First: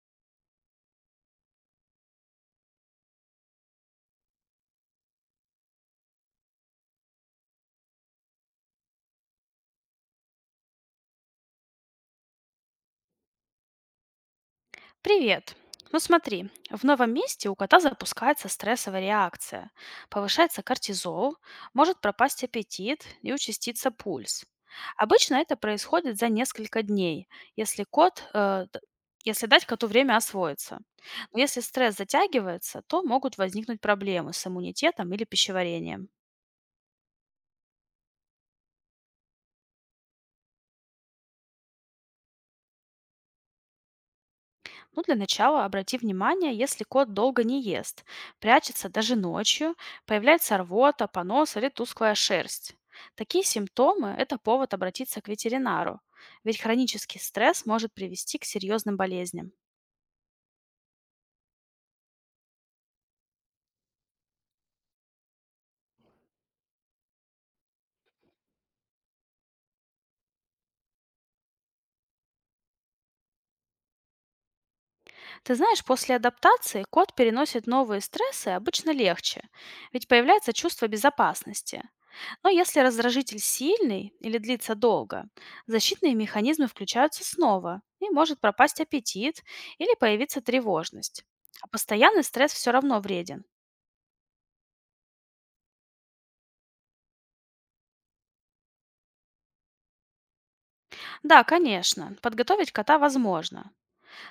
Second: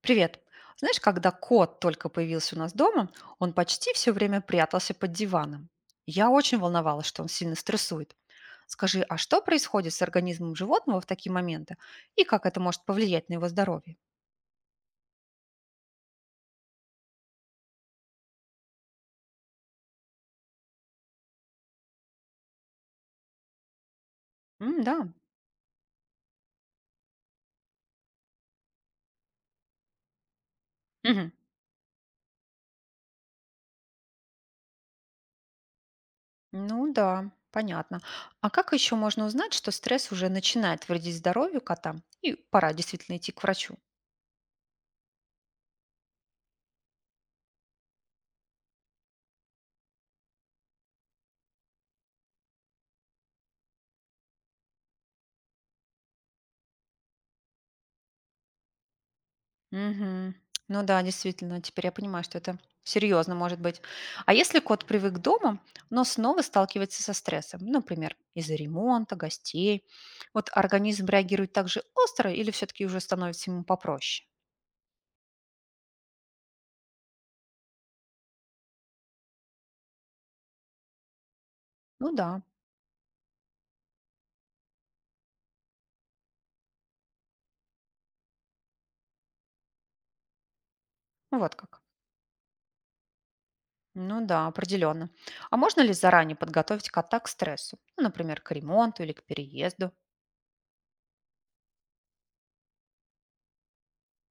Привет. Знаешь, когда кот только появился у нас дома, он почти все время прятался под диваном. Я очень волновалась, что он сильно стрессует. Скажи, а что происходит с организмом животного в такие моменты и как это может повлиять на его здоровье? Привет! Ну смотри, в новом месте у кота запускается стрессовая реакция. Повышается кортизол, может пропасть аппетит и участиться пульс. М, да. Обычно это происходит за несколько дней, если если дать коту время освоиться. Мгм. Но если стресс затягивается, то могут возникнуть проблемы с иммунитетом или пищеварением. Ну да, понятно. А как еще можно узнать, что стресс уже начинает вредить здоровью кота и пора действительно идти к врачу? Ну, для начала обрати внимание, если кот долго не ест, прячется даже ночью, появляется рвота, понос или тусклая шерсть. Такие симптомы– это повод обратиться к ветеринару, ведь хронический стресс может привести к серьезным болезням. Мгм. Ну да, действительно, теперь я понимаю, что это серьезно может быть. А если кот привык дома, но снова сталкивается со стрессом, например, из-за ремонта, гостей, вот организм реагирует так же остро или все-таки уже становится ему попроще? Ты знаешь, после адаптации кот переносит новые стрессы обычно легче, ведь появляется чувство безопасности. Ну да, Но если раздражитель сильный или длится долго, защитные механизмы включаются снова, и может пропасть аппетит или появиться тревожность. вот А как. постоянный стресс все равно вреден. Ну да, определенно. А можно ли заранее подготовить кота к стрессу? Ну, например, к ремонту или к переезду? Да, конечно, подготовить кота возможно.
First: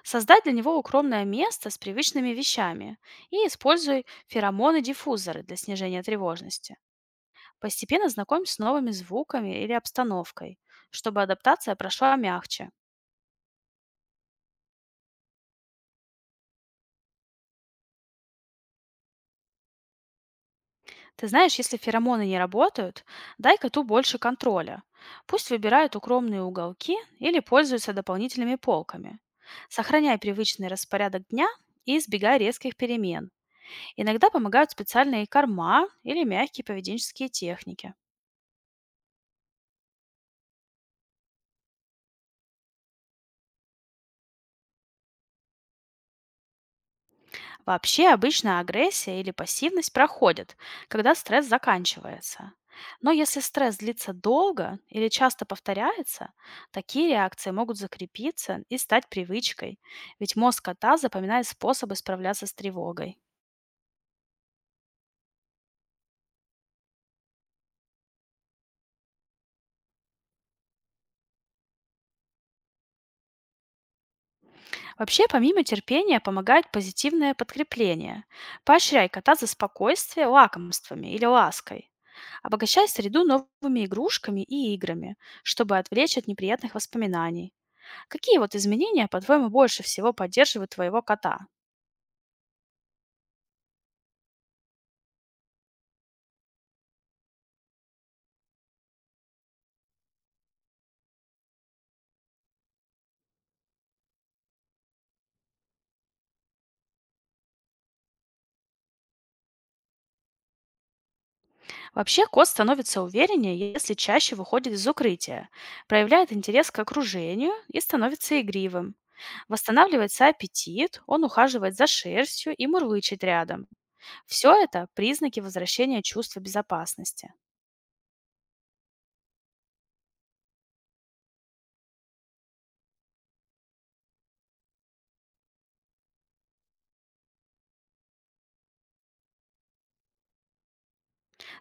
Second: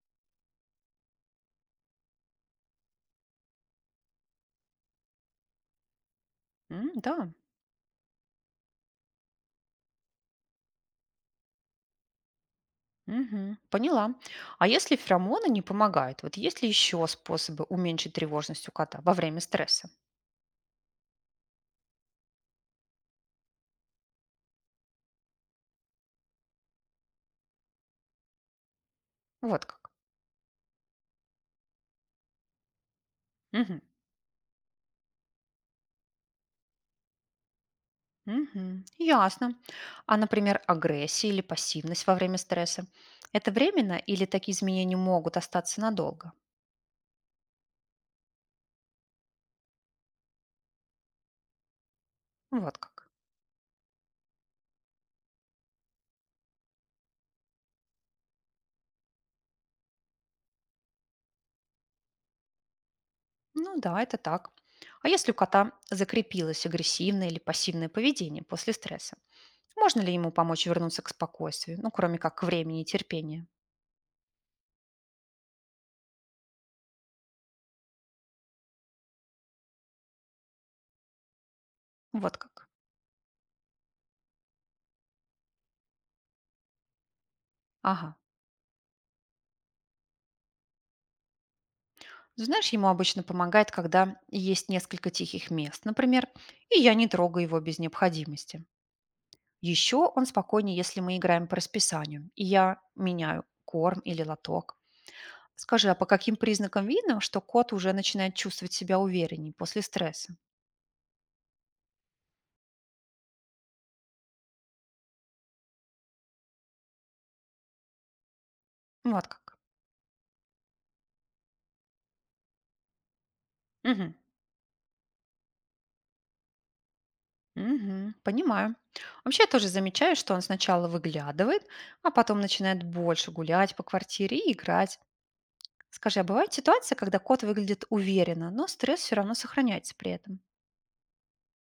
Создать для него укромное место с привычными вещами и используй феромоны-диффузоры для снижения тревожности. М, да. Постепенно знакомься с новыми звуками или обстановкой, чтобы адаптация прошла мягче. Мгм. Поняла. А если феромоны не помогают, вот есть ли еще способы уменьшить тревожность у кота во время стресса? Ты знаешь, если феромоны не работают, дай коту больше контроля. Пусть выбирает укромные уголки или пользуется дополнительными полками. Вот как. Сохраняй привычный распорядок дня и избегай резких перемен. Мгм. Иногда помогают специальные корма или мягкие поведенческие техники. Мгм. Ясно. А, например, агрессия или пассивность во время стресса — это временно или такие изменения могут остаться надолго? Вообще обычно агрессия или пассивность проходит, когда стресс заканчивается. Вот как. Но если стресс длится долго или часто повторяется, такие реакции могут закрепиться и стать привычкой, ведь мозг кота запоминает способы справляться с тревогой. Ну да, это так. А если у кота закрепилось агрессивное или пассивное поведение после стресса, можно ли ему помочь вернуться к спокойствию, ну, кроме как к времени и терпению? Вообще, помимо терпения, помогает позитивное подкрепление. Поощряй кота за спокойствие лакомствами или лаской. Вот как. Обогащай среду новыми игрушками и играми, чтобы отвлечь от неприятных воспоминаний. Ага. Какие вот изменения, по-твоему, больше всего поддерживают твоего кота? Ну, знаешь, ему обычно помогает, когда есть несколько тихих мест, например, и я не трогаю его без необходимости. Еще он спокойнее, если мы играем по расписанию, и я меняю корм или лоток. Скажи, а по каким признакам видно, что кот уже начинает чувствовать себя увереннее после стресса? Вообще, кот становится увереннее, если чаще выходит из укрытия, проявляет интерес к окружению и становится игривым. Вот как. Восстанавливается аппетит, он ухаживает за шерстью и мурлычет рядом. Мгм. Все это признаки возвращения чувства безопасности. Мгм, понимаю. Вообще я тоже замечаю, что он сначала выглядывает, а потом начинает больше гулять по квартире и играть. Скажи, а бывают ситуации, когда кот выглядит уверенно, но стресс все равно сохраняется при этом?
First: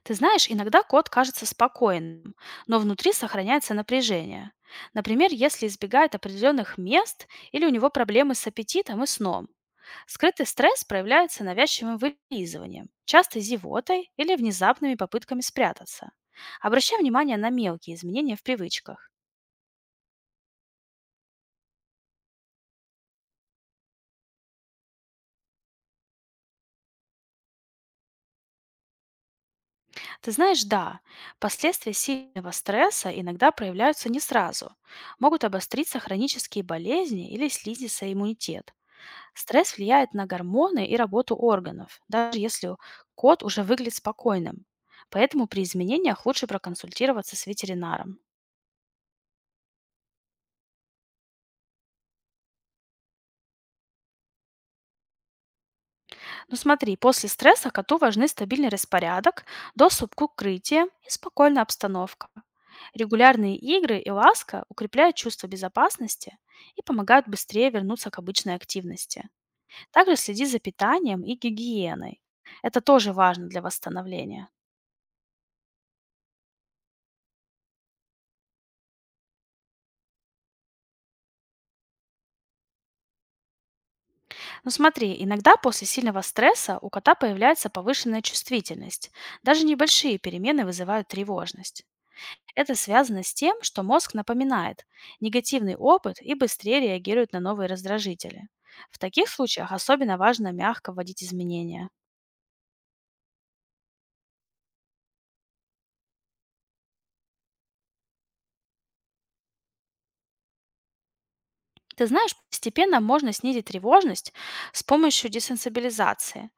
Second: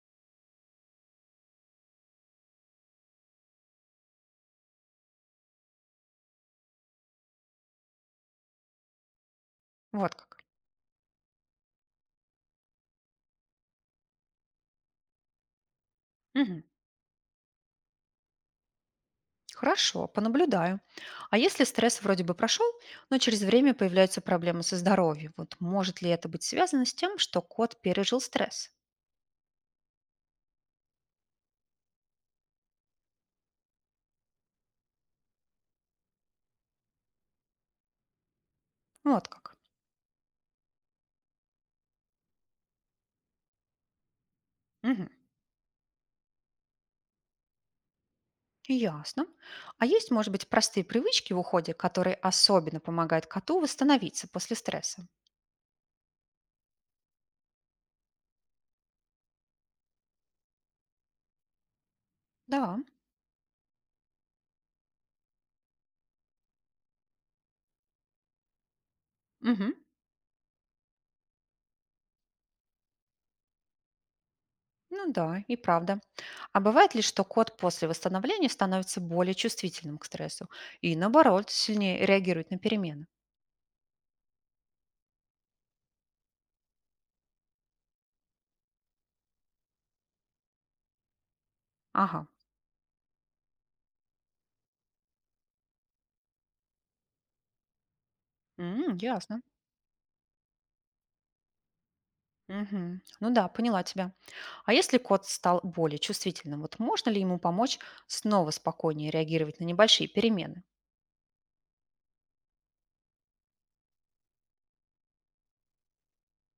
Ты знаешь, иногда кот кажется спокойным, но внутри сохраняется напряжение. Например, если избегает определенных мест или у него проблемы с аппетитом и сном. Вот как. Скрытый стресс проявляется навязчивым вылизыванием, часто зевотой или внезапными попытками спрятаться. Мгм. Обращай внимание на мелкие изменения в привычках. Хорошо, понаблюдаю. А если стресс вроде бы прошел, но через время появляются проблемы со здоровьем, вот может ли это быть связано с тем, что кот пережил стресс? Ты знаешь, да, последствия сильного стресса иногда проявляются не сразу. Могут обостриться хронические болезни или снизится иммунитет. Вот как. Стресс влияет на гормоны и работу органов, даже если кот уже выглядит спокойным. Мгм. Поэтому при изменениях лучше проконсультироваться с ветеринаром. Ясно. А есть, может быть, простые привычки в уходе, которые особенно помогают коту восстановиться после стресса? Ну смотри, после стресса коту важны стабильный распорядок, доступ к укрытию и спокойная обстановка. Да. Регулярные игры и ласка укрепляют чувство безопасности и помогают быстрее вернуться к обычной активности. Мгм. Также следи за питанием и гигиеной. Это тоже важно для восстановления. Ну да, и правда. А бывает ли, что кот после восстановления становится более чувствительным к стрессу и, наоборот, сильнее реагирует на перемены? Ну смотри, иногда после сильного стресса у кота появляется повышенная чувствительность. Даже небольшие перемены вызывают тревожность. Ага. Это связано с тем, что мозг напоминает негативный опыт и быстрее реагирует на новые раздражители. М, В таких ясно. случаях особенно важно мягко вводить изменения. Мгм. Ну да, поняла тебя. А если кот стал более чувствительным, вот можно ли ему помочь снова спокойнее реагировать на небольшие перемены? Ты знаешь, постепенно можно снизить тревожность с помощью десенсибилизации.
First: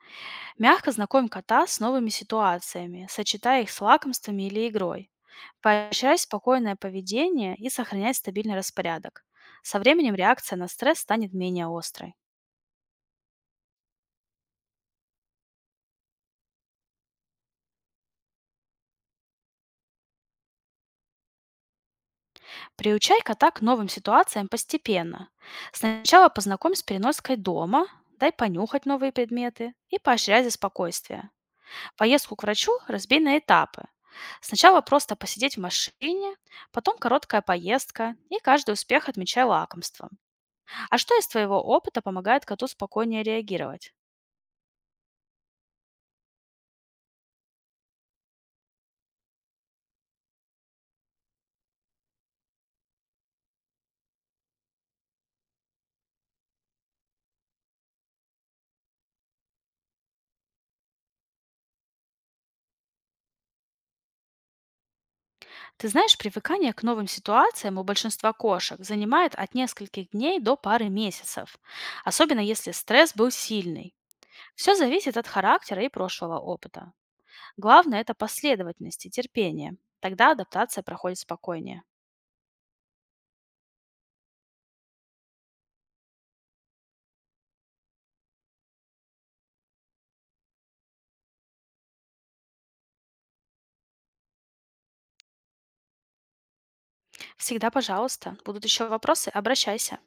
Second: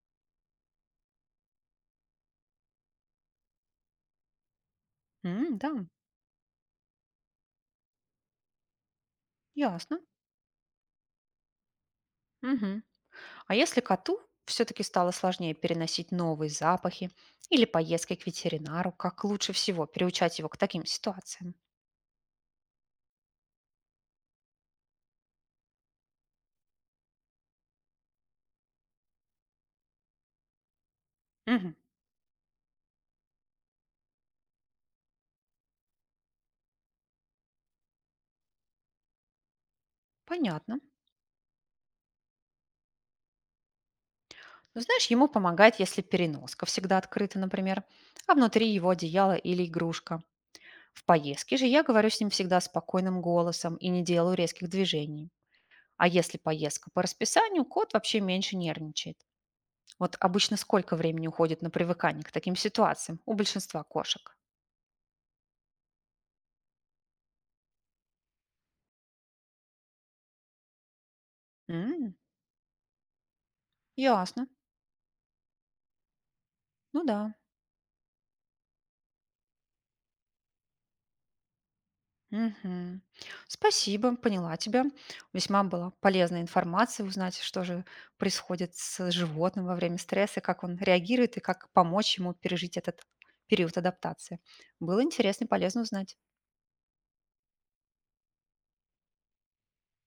Мягко знакомь кота с новыми ситуациями, сочетая их с лакомствами или игрой. М, да, Поощряй спокойное поведение и сохраняй стабильный распорядок. Со ясно. временем реакция на стресс станет менее острой. Мгм. А если коту все-таки стало сложнее переносить новые запахи или поездки к ветеринару, как лучше всего приучать его к таким ситуациям? Приучай кота к новым ситуациям постепенно. Сначала познакомь с переноской дома, дай понюхать новые предметы и поощряй за спокойствие. Мгм. Поездку к врачу разбей на этапы. Сначала просто посидеть в машине, потом короткая поездка и каждый успех отмечай лакомством. Понятно. А что из твоего опыта помогает коту спокойнее реагировать? Ну знаешь, ему помогает, если переноска всегда открыта, например, а внутри его одеяло или игрушка. В поездке же я говорю с ним всегда спокойным голосом и не делаю резких движений. А если поездка по расписанию, кот вообще меньше нервничает. Вот обычно сколько времени уходит на привыкание к таким ситуациям у большинства кошек? Ты знаешь, привыкание к новым ситуациям у большинства кошек занимает от нескольких дней до пары месяцев, М, особенно если стресс был сильный. ясно. Все зависит от характера и прошлого опыта. Ну да. Главное– это последовательность и терпение. Тогда адаптация проходит спокойнее. Мгм. Спасибо, поняла тебя. Весьма была полезная информация узнать, что же происходит с животным во время стресса, как он реагирует и как помочь ему пережить этот период адаптации. Было интересно и полезно узнать. Всегда, пожалуйста, будут еще вопросы, обращайся.